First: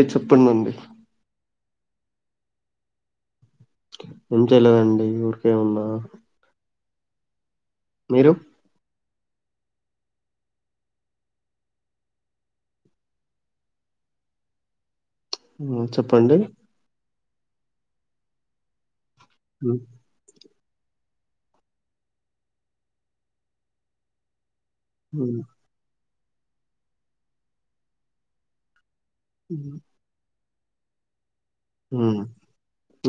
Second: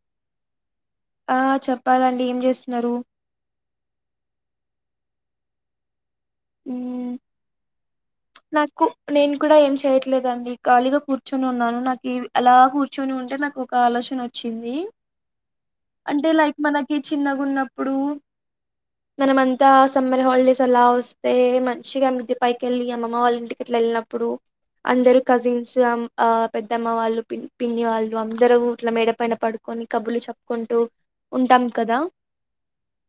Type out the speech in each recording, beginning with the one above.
అే చెప్పడి అండి ఆ చెప్పాలండి ఏం చేస్తున్నారు ఏ చేయలేదండి ఊరికేమున్నా మ్మ్ నాకు నేను కూడా ఏం చేయట్లేదండి ఖాళీగా కూర్చొని ఉన్నాను నాకు అలా కూర్చొని ఉంటే నాకు ఆసన్ వచ్చింది చెప్పండి చిన్నగా ఉన్నప్పుడు మనం అంతా సమ్మర్ హాలిడేస్ లా వస్తే మంచిగా అ మృది పైకిెళ్ళి అమ్మమ్మ వాళ్ళని టికెట్ వెళ్ళినప్పుడు అందరుూ కజిన్స్మ్ పెద్దమ్మ వాళ్ళు పిన్ని వాళ్ళు అందరుూ ఊట్ల మేడ పైన పడుకొని కబులు చెప్పుకుంటూ ఉంటాం కదా మ్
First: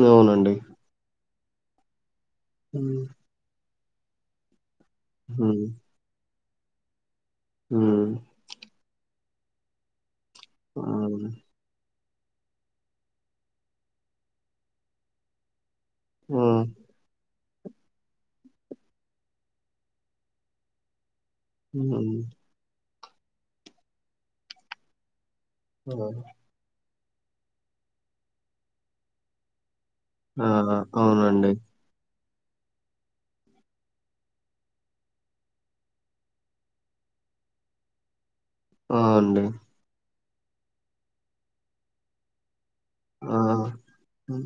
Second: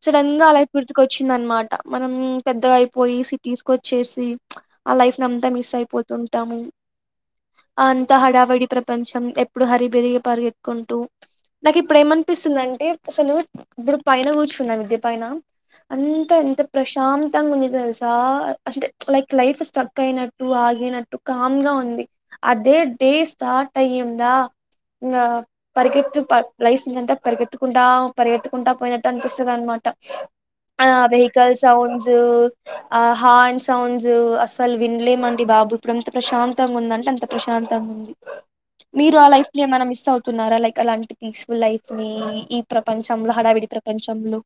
సడన్ గా అవునండి అలాగ గుర్తుక వచ్చింద అనమాట మనం పెద్దగా మ్ అయిపోయి సిటీస్కొచ్చేసి ఆ లైఫ్ నంతా మిస్ అయిపోతుంటాము అంత మ్ హడావడి ప్రపంచం ఎప్పుడు హరిబెరి పార్గ ఎకుంటూ నాకు ఇప్పుడుేమంత చనిపిస్తుంది అంటే అసలు ఇప్పుడు పైన కూర్చుకున్నాాం విద్య పైన అంత ఆ ఎంత ప్రశాంత తంగా గుంచి తెలుసా అంటే లైక్ లైఫ్ స్ట్రక్ అయినట్టు ఆగనట్టు కామ్ గా ఉంది ఉమ్, అదే డే స్టార్ట్ అయ్యిందా పరిగెత్తు ఆ లైఫ్ ని అంతా పరిగెత్తుకుంటా పరిగెత్తుకుంటా పోయినట్టు అనిపిస్తుంది అనమాట ఆ అవునండి వెహికల్ సౌండ్స్ ఆ హా అండ్ సౌండ్స్ అసలు వినలేమండి బాబు ఇప్పుడు ఎంత ప్రశాంతంగా ఉందంటే అంత ప్రశాంత శాంత ఉంది మీరు ఆ లైఫ్ లో ఏమైనా మిస్ అవుతున్నారా లైక్ అలాంటి పీస్ఫుల్ లైఫ్ ని ప్రపంచంలో ఆ హడావిడి ప్రపంచంలో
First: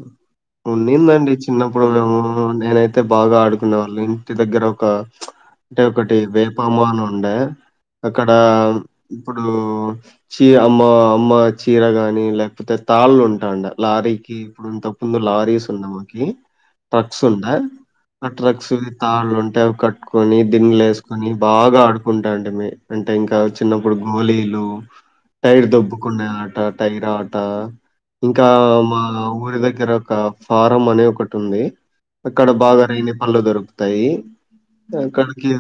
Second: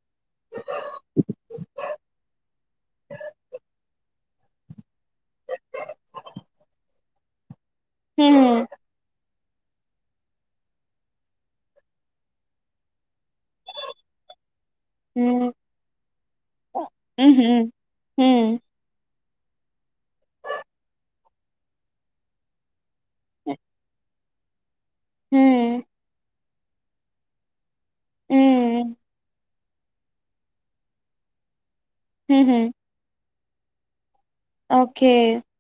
ఉన్నిందండి చిన్నప్పుడు ఏమో నేనైతే బాగా ఆడుకునే వాళ్ళని వ్యతి దగ్గర ఒక అంటే ఒకటి వేపా అమ్మన ఉండే అక్కడ హ్మ్ ఇప్పుడు చీ అమ్మ అమ్మ చీర గాని లేకపోతే తాళ్ళు ఉంటాయి లారీకి ఇప్పుడు తప్పుందు హ్మ్ లారీస్ ఉంది మాకి ట్రక్స్ ఉండ ఊహూ ఆ హ్మ్ ట్రక్స్ తాళ అంటేవి కట్టుకొని దిన్నలు వేసుకొని బాగా ఆడుకుంటాంట మీ అంటే ఇంకా చిన్నప్పుడు గోలీలు టైర్ హ్మ్ దబ్బుకునే ఆట టైర్ ఆట ఇంకా హ్మ్ మా ఊరి దగ్గర ఒక ఫారం అనే ఒకటి ఉంది అక్కడ ఊహూ బాగా రగిలి పళ్ల్ు దొరుకుతాయి ఆ ఓకే కడికి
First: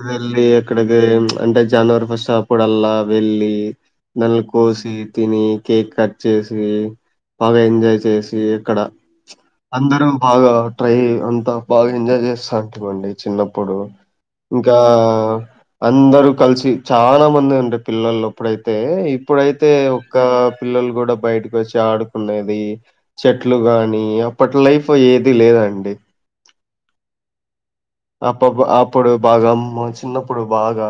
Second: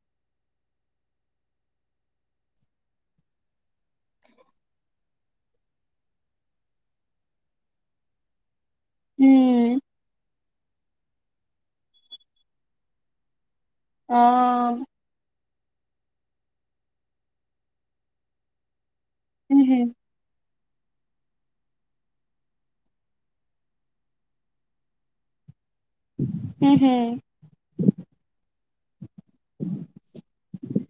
ఇక్కడికి అంటే జావర్ ఫస్ట్ అప్పుడ అల్లా వెళ్ళి దన్నలు కోసి తిని కేక్ కట్ చేసి బాగా ఎంజాయ్ చేసి ఇక్కడ హ్మ్ అందరూ బాగా ట్రై అంతా బాగా ఎంజాయ్ చేస్తాంటివండి చిన్నప్పు ఇప్పుడు ఆ ఇంకా అందరూ కలిసి చాలా మంది ఉండే పిల్లలు అప్పుడైతే ఇప్పుడైతే ఊహూ ఒక పిల్లలు గుడా బయటకొచ్చి ఆడు కునేది చెట్లు గాని అప్పట్ లైఫ్ ఏది లేదం ఊహు అప్పబ్బ అప్పుడు బాగా అమ్మ చిన్నప్పుడు బాగా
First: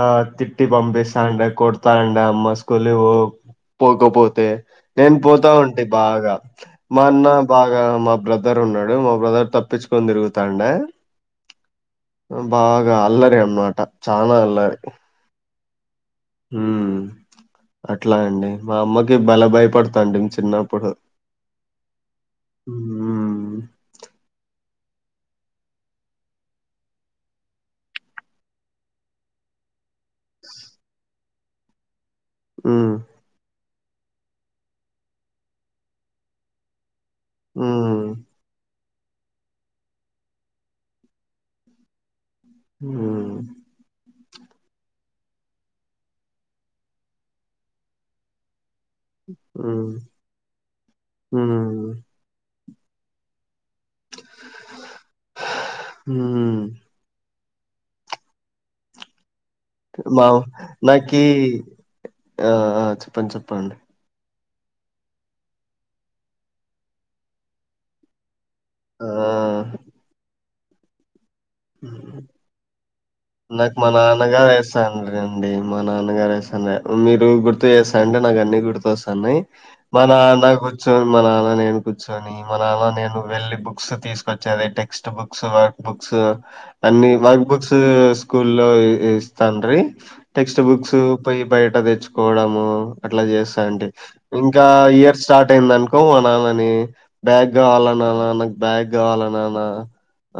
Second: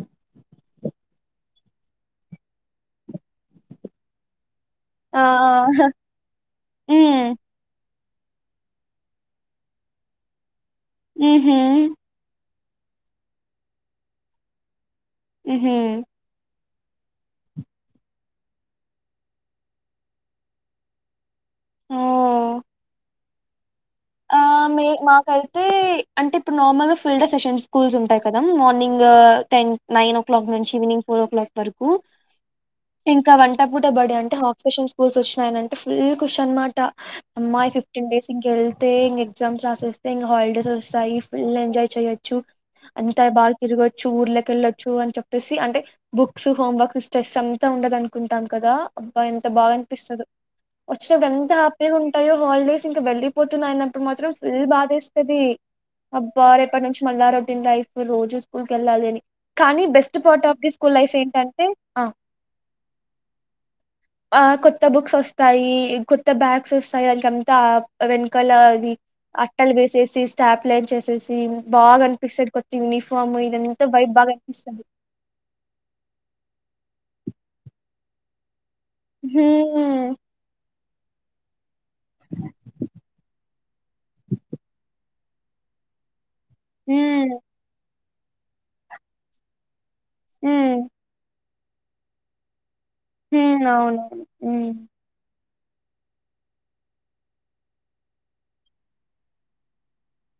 ఆ తిట్టి పంబేసి తాండ కొడతాండ అమ్మ స్కూల్లో కి పోకపోతే నేను ఆ పోతా ఉంటి బాగా మా అన్న హ్మ్ బాగా మబ్ బ్రదర్ ఉన్నాడు మా బ్రదర్ తప్పిచ్చకొని తిరుగుతాండ ఊహు బాగా అల్లరి అన్నమాట చానా అల్లరి ఉహు ఊమ్ అట్లా అండి మా అమ్మకి బలె భయపడతాంటిమి చిన్నప్పుడు ఓ ఊ మీ మాకైతే అంటే ఇప్పుడు నార్మల్ గా ఫీల్డ్ అషెషన్స్ స్కూల్స్ ఉంటాయ్ కదా morning ten nine o'clock నుంచి ఈవినింగ్ ఫోరో క్లాక్ వరకు హ్మ్. ఇంకా వంట పూట బడి అంటే హాక్ఫెషన్ స్కూల్స్ వచ్చినాయనంటే ఫుల్ కుష్ అన్మాట అమ్మా ఇ ఫిఫ్టీన్ హ్మ్. డేస్ ఇంకెల్ ల్తే ఇంగ ఎగ్జామ్స్ రాసేస్తే ఇంగ హాలిడేస్ వస్తాయి ఫుల్ ఎంజాయ్ చేయొ చ్చు అంతా హ్మ్. బాగ తిరగొచ్చు ఊర్లెక్ కెళ్ళొచ్చు అని చెప్పేసి అంటే బుక్స్ హోమ్ వర్క్ స్ట్రెస్ అంతా ఉండదు అనుకుంటాం కదా అబ్బా ఎంత బాగా హ్మ్. అనిపిస్తదో వచ్చినప్పుడు ఎంత హ్మ్. హ్యాపీగా ఉంటాయో హాలిడేస్ ఇంక వెళ్లి [unintelligible] అన్నప్పుడు మాత్రం ఫుల్ బాధేస్తది అబ్బా హ్మ్. రేపటి నుంచి మళ్ళా రొ రొటీన్ లైఫూ రోజు స్కూల్ కెళ్ళాలని కానీ బెస్ట్ మా part of the school life నాకీ ఏంటంటే ఆ ఆ! చెప్పండి. చెప్పండి. ఆ కొత్త బుక్స్ వస్తాయి కొత్త బ్యాగ్స్ వస్తాయి ఆల్కంతా వెన్ కల అది ఆ! అట్టలు వేసేసి స్టాప్ లైన్ చేసేసి తీన్ బాగా హ్మ్. అనిపిస్తది కొత్త యూనిఫామ్ నాకు ఇదంతా మా బైట్ బాగా నాన్నగారు కనిపిస్తది ఏస్తాండ్రండి. మా [unintelligible] మీరు గుర్తు చేస్తంటే నాకు అన్ని గుర్తొస్తాన్నాయ్ మా హ్మ్. నాన్న కూర్చొని మా నాన్న నేను కూర్చొని మా నాన్న నేను వెళ్ళలి బుక్స్ తీసుకొచ్చేది textbook books workbooks అన్ని హ్మ్. వర్క్ బుక్సూ స్కూల్లో ఇస్తాండ్రి టెక్స్ట్ హ్మ్. బుక్సు పోయి బయట దెచ్చుకోవడము అట్లా హ్మ్. చేస్తాంటి అవునవును. హ్మ్. ఇంకా ఇయర్ స్టార్ట్ టైంది అనుకో మా నాన్న ని బ్యాగ్ గావాల నాన్న నాకు బ్యాగ్ గావాల నాన్న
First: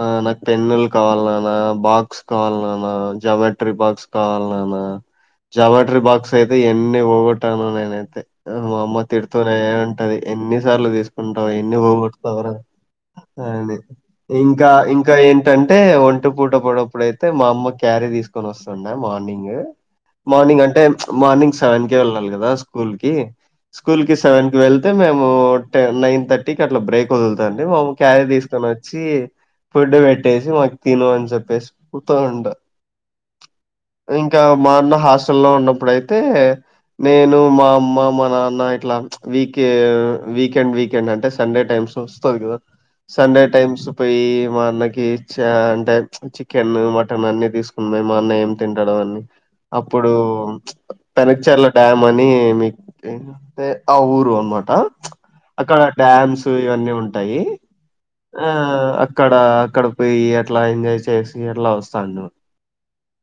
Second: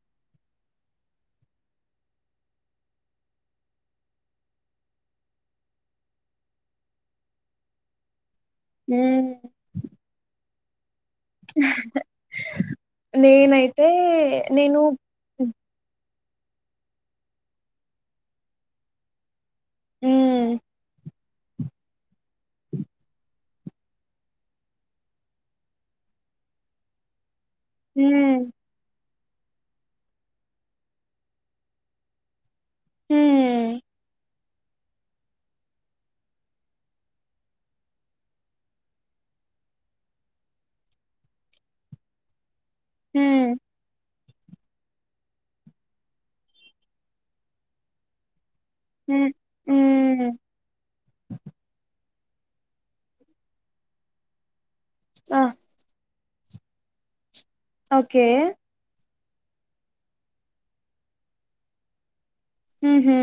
ఆ నాక్ పెన్నుల్ కావాల నాన్న బాక్స్ కావాల నాన్న జామెట్రీ బాక్స్ కావాల నాన్న జామెట్రీ బాక్స్ అయితే ఎన్ని పోగొట్టానో నేనైతే మా అమ్మ హ్మ్. తిడుతనే అంటది ఎన్నిసార్లు దీస్ టావ్ ఎన్ని పోగొడ్ తావరా అని నేనైతే ఇంకా నేను ఇంకా హ్మ్. ఏంటం అయితే ఒంట పూట బడప్పుడుయితే మా అమ్మ క్యారీ తీసుకొని వస్తుండ మార్నింగు హ్మ్. మార్నింగ్ అంటే మార్నింగ్ సెవెన్ కె వెళ్ళాలి కదా స్కూల్ కి స్కూల్ కి సెవెన్ కి వెళ్తే మేము టెన్ నైన్ థర్టీకి అట్లా బ్రేక్ వొదుల్ [unintelligible] మా అమ్మ క్యారీ హ్మ్. దీసుకొనొచ్చి ఫుడ్డు పెట్టేస్ సి మాకి తిను అని చెప్పేసి కూర్చోనుండు హూ ఇంకా మా అన్న హాస్టల్ లో ఉన్నప్పుడైతే నేను మా అమ్మ మా నాన్న ఇట్లా వీకె వీకెండ్ వీకెండ్ అంటే సండే టైమ్ చూసి వస్తాది గదా సండే హ్మ్. టైమ్స్ పోయ్యి మా అన్నకి ‌ష అంటే చికెను మటను అన్ని తీసుకున్నేది మా అన్న ఏం దింటడో అని హ్మ్. అప్పుడు హ్మ్. పెనక్చర్ల డ్యామ్ మనీ మీ కైతే ఆ ఊరు అన్ మాట ఆ! అక్కడ డ్యామ్స్ ఇవన్నీ ఉంటాయి ఓకే. ఆ అక్కడ అక్కడ పోయి ఎట్లా ఎంజాయ్ చేసి ఎట్లా వస్తాను ఊ హు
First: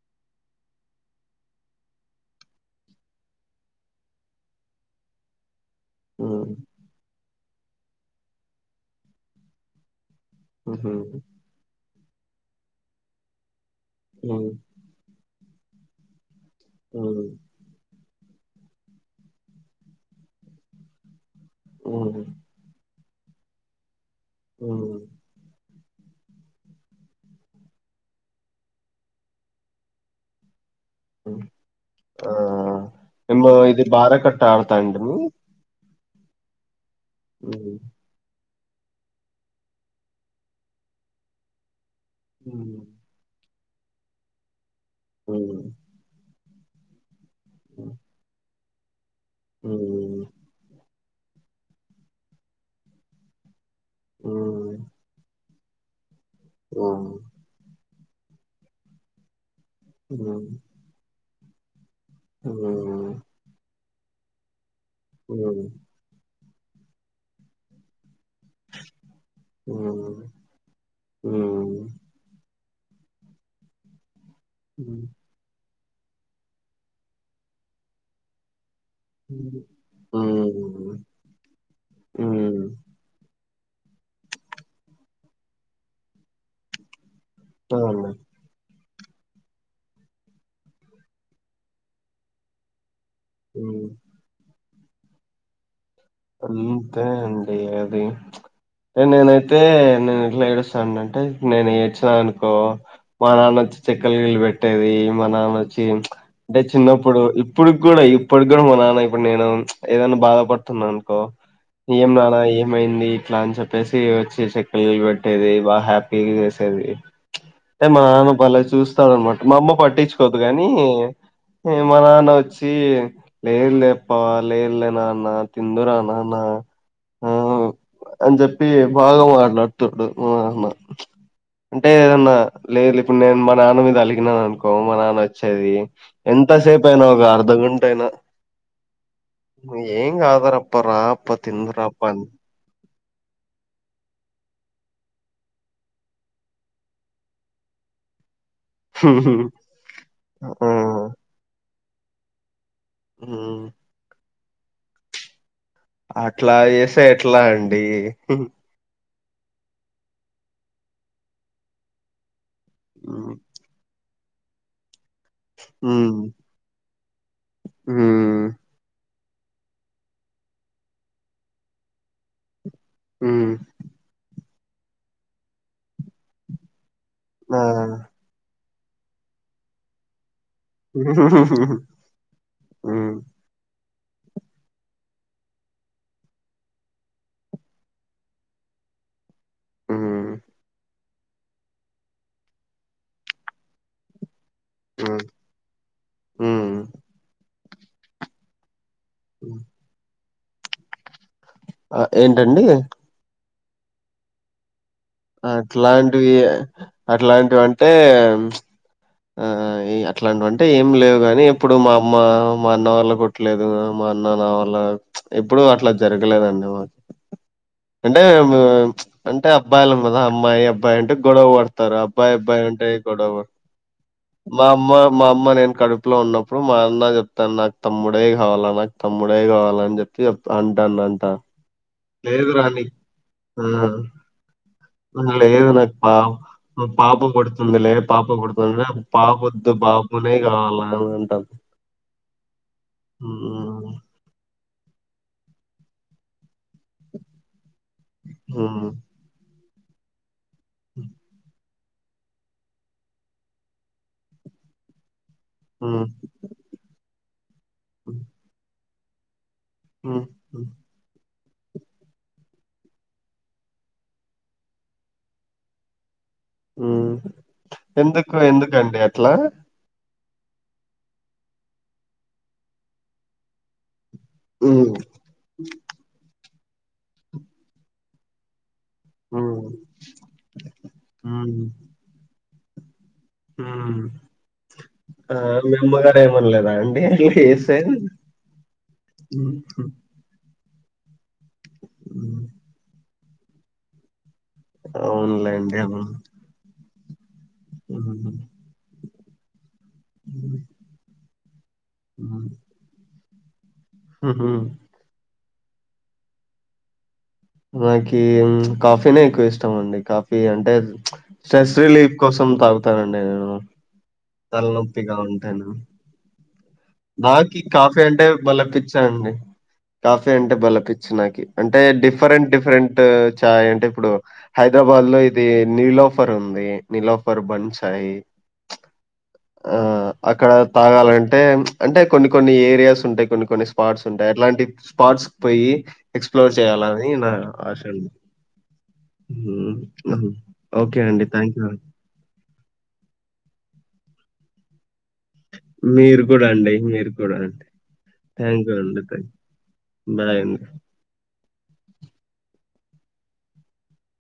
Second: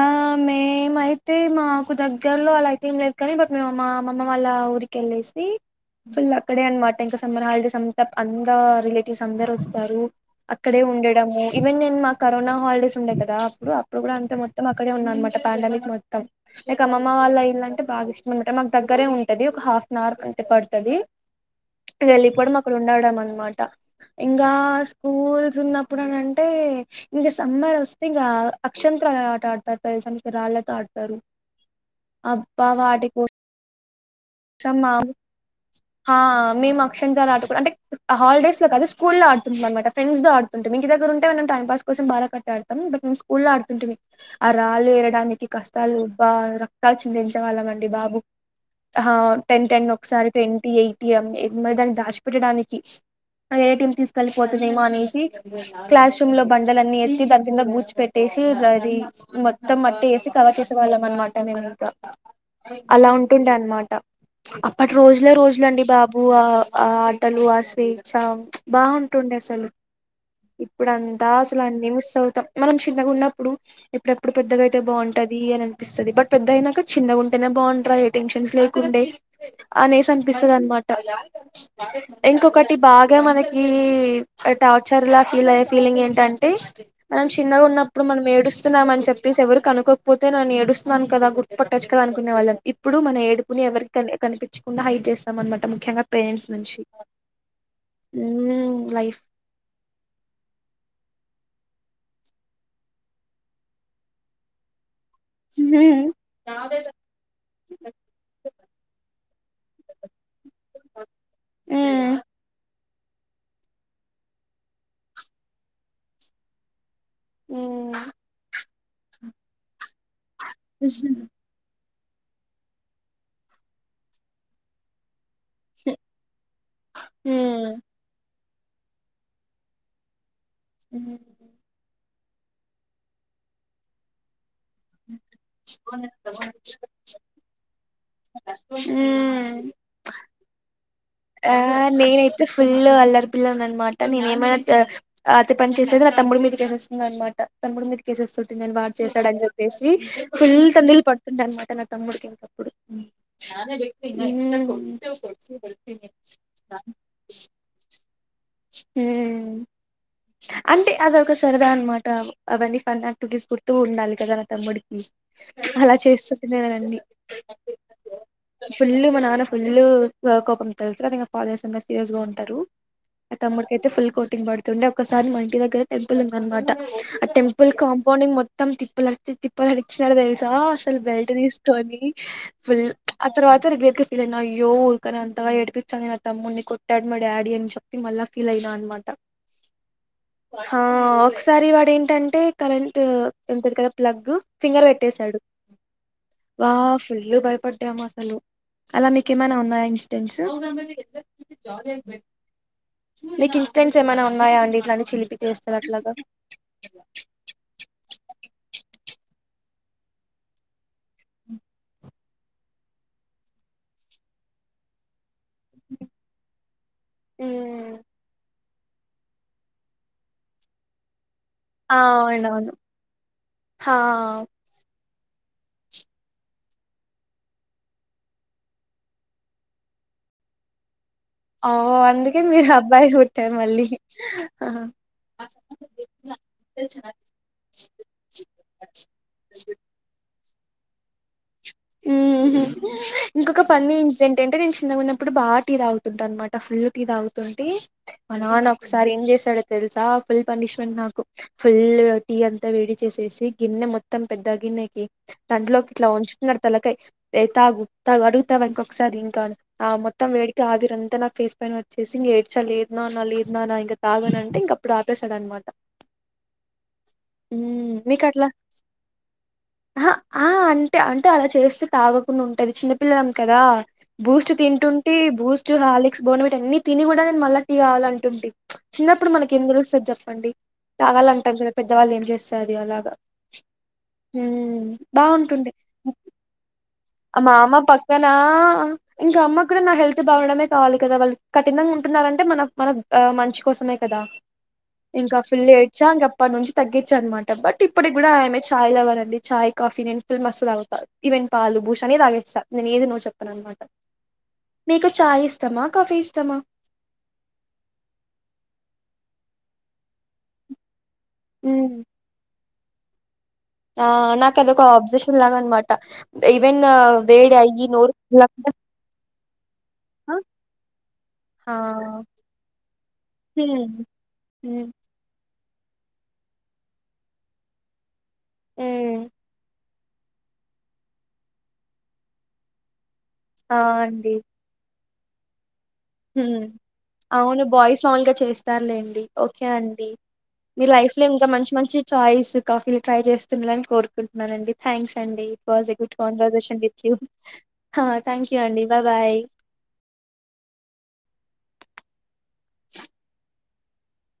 ఆ మే మైతే మా మాకు దగ్గరలో అలా అయితే ఏం లేదు కానీ బట్ మేమ మా అమ్మ వాళ్ళ ఊరికెళ్ళేసి ఫుల్ హ్మ్. అక్కడే అనమాట ఇంకా సమ్మర్ హాలిడేస్ అంతా అందా రిలేటివ్స్ అందరు వస్తారు అక్కడే హుహు. ఉండడము ఈవెన్ నేను మా కరోనా హాలిడేస్ ఉండే కదా అప్పుడు ఇప్పుడు కూడా అంతే ఉమ్, మొత్తం అక్కడే ఉన్నా అనమాట పాండమిక్ మొత్తం నైకు అమ్మ ఉమ్, వాళ్ళ ఇల్ళ అంటే బాగా ఇ ష్ మాకు దగ్గరే ఉంటది ఒక హాఫ్ అన్ అవర్ అంటే పడుతుది ఉమ్, వెళ్ళిపోవడం అక్కడ ఉండడం అ అనమాట ఇంకా ఉమ్, స్కూల్స్ ఉన్నప్పుడు అని అంటే ఇంకా సమ్మర్ వస్తే ఇంకా అక్షంత్రల ఆట ఆడతారు సమ రాళ్ళతో ఆడ్ ఆ వాటి మేము ఇది భార కట్ట కోసం మా ఆడతాడినము మేము అక్షంత్రాల ఆటకూడా అంటే హాలిడేస్ అది స్కూల్లో ఆడుతుటిమి అనమాట ఫెండ్స్ ఆడుతుంటిమీఇంటి దగ్గర ఉంటే మన టైం పాస్ కోసం బారా కట్టా ఆడతాం బ మేము స్కూల్ లో ఆడుతుంటిమి ఆరాళ్లే ఎరడానికి కష్టాలు ఉబ్బ ర వచించేవాళ్లమండి బాబు ఆ టెన్ టెన్ ఒకసారి ట్వంటీ ఎయిటీ అ మరి దాచిపట్టడానికి ఏ టి ఎమ్ తీసుకెళ్లిపోతుందేమో అనేసి క్లాస్ రూమ్ లో బండలన్నీ ఎత్తి దాని కింద బూచిపెట్ ట్టేసి అది మొత్తం మట్టి ఎసి కవర్ చెసే వాళ్ళం అన్నమాట మేము ఇంకా అలా ఉంటుండే అన్న మాట అప్పటి రోజులే రోజులండి బాబు ఆ ఆటలు ఆ స్వె చ బాగుంటుండే అసలు ఇప్పుడు అంతా అసలు అన్ని మిస్ అవుతాం మనం చిన్నగా ఉన్నప్పుడు ఎప్పుడెప్పుడు పెద్దగా అయితే బాగుంటది అని అపిస్తుంది బట్ పెద్ద అయినాక చిన్నగా ఉంటేనే బాగుంటారా ఏ టెన్షన్స్ లే ండే అనేసి అనిపిస్తుంది అనమాట ఇంకొకటి బాగా మనకి ఈ టార్చర్ లా ఫీల్ అయ్యే ఫీలింగ్ ఏంటంటే మనం చిన్నగా ఉన్నప్పుడు మనం ఏడుస్ స్తున్నాం అని చెప్పేసి ఎవరిరు కనుకోకపోతే నేను ఏడుస్తున్నాను కదా గుతుపట్టచ్చ కదా అనుకునే వాళ్ళం ఇప్పుడు మన ఏడుపుని ఎవరికి కనిపించకుండా హైట్ చేస్తాం అన్న మాట ముఖ్యంగా పేరెంట్స్ నుంచి అంతే అండి అది మ్మ్ లైఫ్ నేనైతే నేను ఇట్లా ఏడుస్తాను అంటే నేను ఏడ్చినా అనుకో మా నాన్న వచ్చి చెక్కల గీళ్ళ పెట్టేది మా నాన్న అచ్చి మ్మ్ అంటే చిన్నప్పుడు ఇప్పుడు కూడా ఇప్పుడు కూడా మా నాన్న ఇప్పుడు నేను ఏదనా బాధపడుతున్నా అనుకో ఏం నాన్నా ఏం మైంది ఇట్లా అని చెప్పేసి వచ్చి చెక్కల పెట్టేది బాగా హ్యాపీ చేసేది అంటే మ్మ్ మా నాన్న బలే చూస్తాడు అన్నమాట మా అమ్మ పట్టించుకోదు కానీ మా నాన్న వచ్చి లేరు లేప్ప లేరు లే నాన్న తిందురా నాన్న ఆ మ్ అని చెప్పి భాగా మాట్లాడుతుండు మ్ నా లేదు ఇప్పుడు నేను మా నాన్న మీద అలిగినాను అనుకొ కో మా నాన్న వచ్చేది ఎంతసేపు అయినా ఒక అర్ధగంట అయినా మ్మ్ ఏంగ్ ఆధారం ఆ నేనైతే ఫుల్ లొ అల్లరిపిల్ల అన్నమాట నేను ఏమైనా అతి పని చేసేది నా తమ్ముడు మీద చెస్తుంది అన్న మాట మీ కేసుస్తు నేను వాడు చేశాడ అని చెప్పేసి ఫుల్ ఆ త నీళ్ళు పడుతుండే అన్నమాట నా తమ్ముడికి ఇంకప్పుడు మ్ అట్లా చేసే ఎట్లా అండి మ్ అంటే అదొక సరదా అన్నమాట అవన్నీ మ్ ఫన్టుగస్ట్ గుర్తు ఉండాలి కదా తమ్ముడికి అలా మ్ చేస్తుంటన్నానండి మ్ ఫుల్ మన ఫుల్ కోపం తెలుసుంకా ఫాదర్స్ అ సీరియస్ గా ఉంటారు ఆ తమ్ముడికి అయితే ఫుల్ కోటింగ్ పడుతుండే ఒకసారి మా ఇంటి దగ్గర టెంపుల్ ఉంద అనమాట ఆ టెంపుల్ కాంపౌంగ్ మొత్తం తిప్పలులరి తిప్పులులరిచినడు అసలు బెల్టు మ్ తీసుకొని ఫుల్ మ్ ఆ తర్వాత అయ్యో ఊరికనే అంతావా ఆ తమ్ముడిని కొట్టాడు మా డాడీ అని చెప్పి మళ్ళా ఫీల్ అయినా అనమాట మ్ హా ఒకసారి వాడ ఏంటంటే కరెంట్ ఎంటది కదా ప్లగ్ ఫింగర్ పెట్టేశాడు వా ఫుల్లు భయపడ్డాము అసలు అలా మీకు ఏమైనా మ్ ఉన్నాయా ఇన్సిడెంట్స్ ఆ ఏంటండి ఇన్సూడేన్స్ ఏమనా ఉన్నాయా అడీ అట్లాంటివి అట్లాంటివి అంటే ఆ అట్లాంటి అంటే ఏం లేవు గాని ఎప్పుడు మా అమ్మ మా అన్న వాళ్ళ కొట్టలేదు మా అన్న నావల్ల ఎప్పుడు అట్లా జరగలేదండి మా ఆ అంటే అంటే బాల మీద అమ్మాయి అబ్బాయి అంటే గొడవ పడతారు అబ్బాయి అబ్బాయి అవునవును ఉంటే గొడవ పడతారు హా మా అమ్మ మా అమ్మ నేను కడుపులో ఉన్నప్పుడు మా అన్న చెప్తాను నాకు తమ్ముడే కావాలా నాకు తమ్ముడే కావాలని చెప్పుతాడంట ఓ అందుకే మీరు అబ్బాయి కుట్టారు మళ్ళీ ఆ లేదు నాకు పా పాప కొడుతుందిలే పాప కొడుతుంది నా పాప వద్దు బాబునే నావల్ల కాదు అంటుంది ఇంకొక ఫన్నీ ఇన్సిడెంట్ ఏంటే నేను చిన్నగాన్నప్పుడు బా టీ తగుతుంటా అనమాట అ ఫుల్ గా తాగుతుంటే నాన్న ఉమ్, ఒకసారి ఏం చేసాడో తెలుసా ఫుల్ పనిష్మెంట్ నాకు ఫుల్ టీ అంతా వేడి చేసేసి గిన్నె మొత్తం పెద్ద గిన్నెకి కంట్లోకి ఉమ్, ఎట్లా వంచుతున్నాడు తలకాయ తాగు తాగు అడుగుతావా ఇంకొకసారి ఇంకా ఆ ఉమ్, మొత్తం వేడికి ఆవిరు అంతా నా ఫేస్ పైన వచ్చేసి ఇంక ఏడ్చా లేదు నాన్న లేదు నాన్న ఇంకా తాగనంటే ఇంక అప్పుడు ఆపేశాడు అనమాట ఎందుకు అట్లా ఎందుకండి అట్లా అహా ఆ అంటే అంటే అలా చేస్తే తాగకుండా ఉంటది చిన్నపిల్లలం కదా బూస్ట్ ఉమ్, తింటుంటే బూస్ట్ హార్లిక్స్ బోనబట్ అన్ని తిని కూడా నేను మళ్ళా టీ కావాలంటుంటంటి చిన్నప్పుడు మనకి ఉమ్, ఏం తెలుస్తుంది చెప్పండి కావాల ఉమ్, అంటారు కదా పెద్దవాళ్ళు ఏం చేస్తారు అలాగా హ్మ్ ఆ మమ్మగారు ఏమనలేదా అండి మామ్మ వేసే పక్కన ఇంకా ఉమ్, అమ్మ కూడా ఉమ్, నా హెల్త్ బాగుడమే కావాలి కదా వాళ్ళు కఠినంగా ఉమ్. ఉంటున్నారంటే మన మన ఆ మంచి కోసమే కదా ఇంకా ఫుల్ అవునులేండి అవును ఏడ్చా ఇంక అప్పటి నుంచి తగ్గిచ్చ అనమాట బట్ ఇప్పటికి ఉమ్, కూడా ఆమె ఛాయ్ లవర్ అండి ఛాయ్ కాఫీ నేను ఫుల్ మస్త్ తాగుతా ఈవెన్ పాలు బూస్ట్ అన్నీ ఉమ్, తాగేస్తా నేను ఏది నో చెప్పను అనమాట ఉమ్. మీకు ఛాయ్ మీకు చాయి ఇష్టమా అక్క ఇష్టం కాఫీ నాకి కాఫీనే ఎక్కువ ఇష్టం అండి కాఫీ అంటే స్ట్రెస్ మ్మ్ రిలీఫ్ కోసం తాగుతానండి నేను ఆ నాకు అదొక తలనొప్పిగా ఆబ్సెషన్ లాగా ఉంటాను. అనమాట ఈవెన్ వేడి నాకి అయ్యి కాఫీ నోరు అంటే బలే పుల్లకుండా పిచ్చ అండి కాఫీ అంటే బలే పిచ్చ నాకి ఆ అంటే డిఫరెంట్ డిఫరెంట్ చాయ్ అంటే హ్మ్, ఇప్పుడు హైదరాబాద్ హ్మ్, వాళ్ళు ఇది నిలోఫర్ ఉంది నిలోఫర్ బన్ను చాయి ఊ ఆ అక్కడ తాగాలంటే అంటే కొన్ని కొన్ని ఏరియాస్ ఉంటాయి కొన్ని కొన్ని ఆ స్పాట్స్ ఉంటాయి అట్లాంటి స్పాట్స్ కి పోయి ఎక్స్‌ప్లోర్ మ్మ్ చేయాలని నా అవును ఆశ బాయ్స్ అండి. స్ట్రాంగ్ గా చేస్తారు లేండి ఓకే హ్మ్. అండి హ్మ్. ఓకే ఫ్లిఫ్ లో అండి. ఇంకా థాంక్ యూ మంచి అండి. మంచి ఛాయిస్ కాఫీలు ట్రై చేస్తుండలని కోరుకుంటున్నానండి థాంక్స్ అండి గుడ్ మీరు కూడా అండి. కన్వెర్జెషన్ విత్ మీరు యు కూడా అండి. హా థాంక్ యు అండి బాయ్ బాయ్ బాయ్ అండి [inaudible]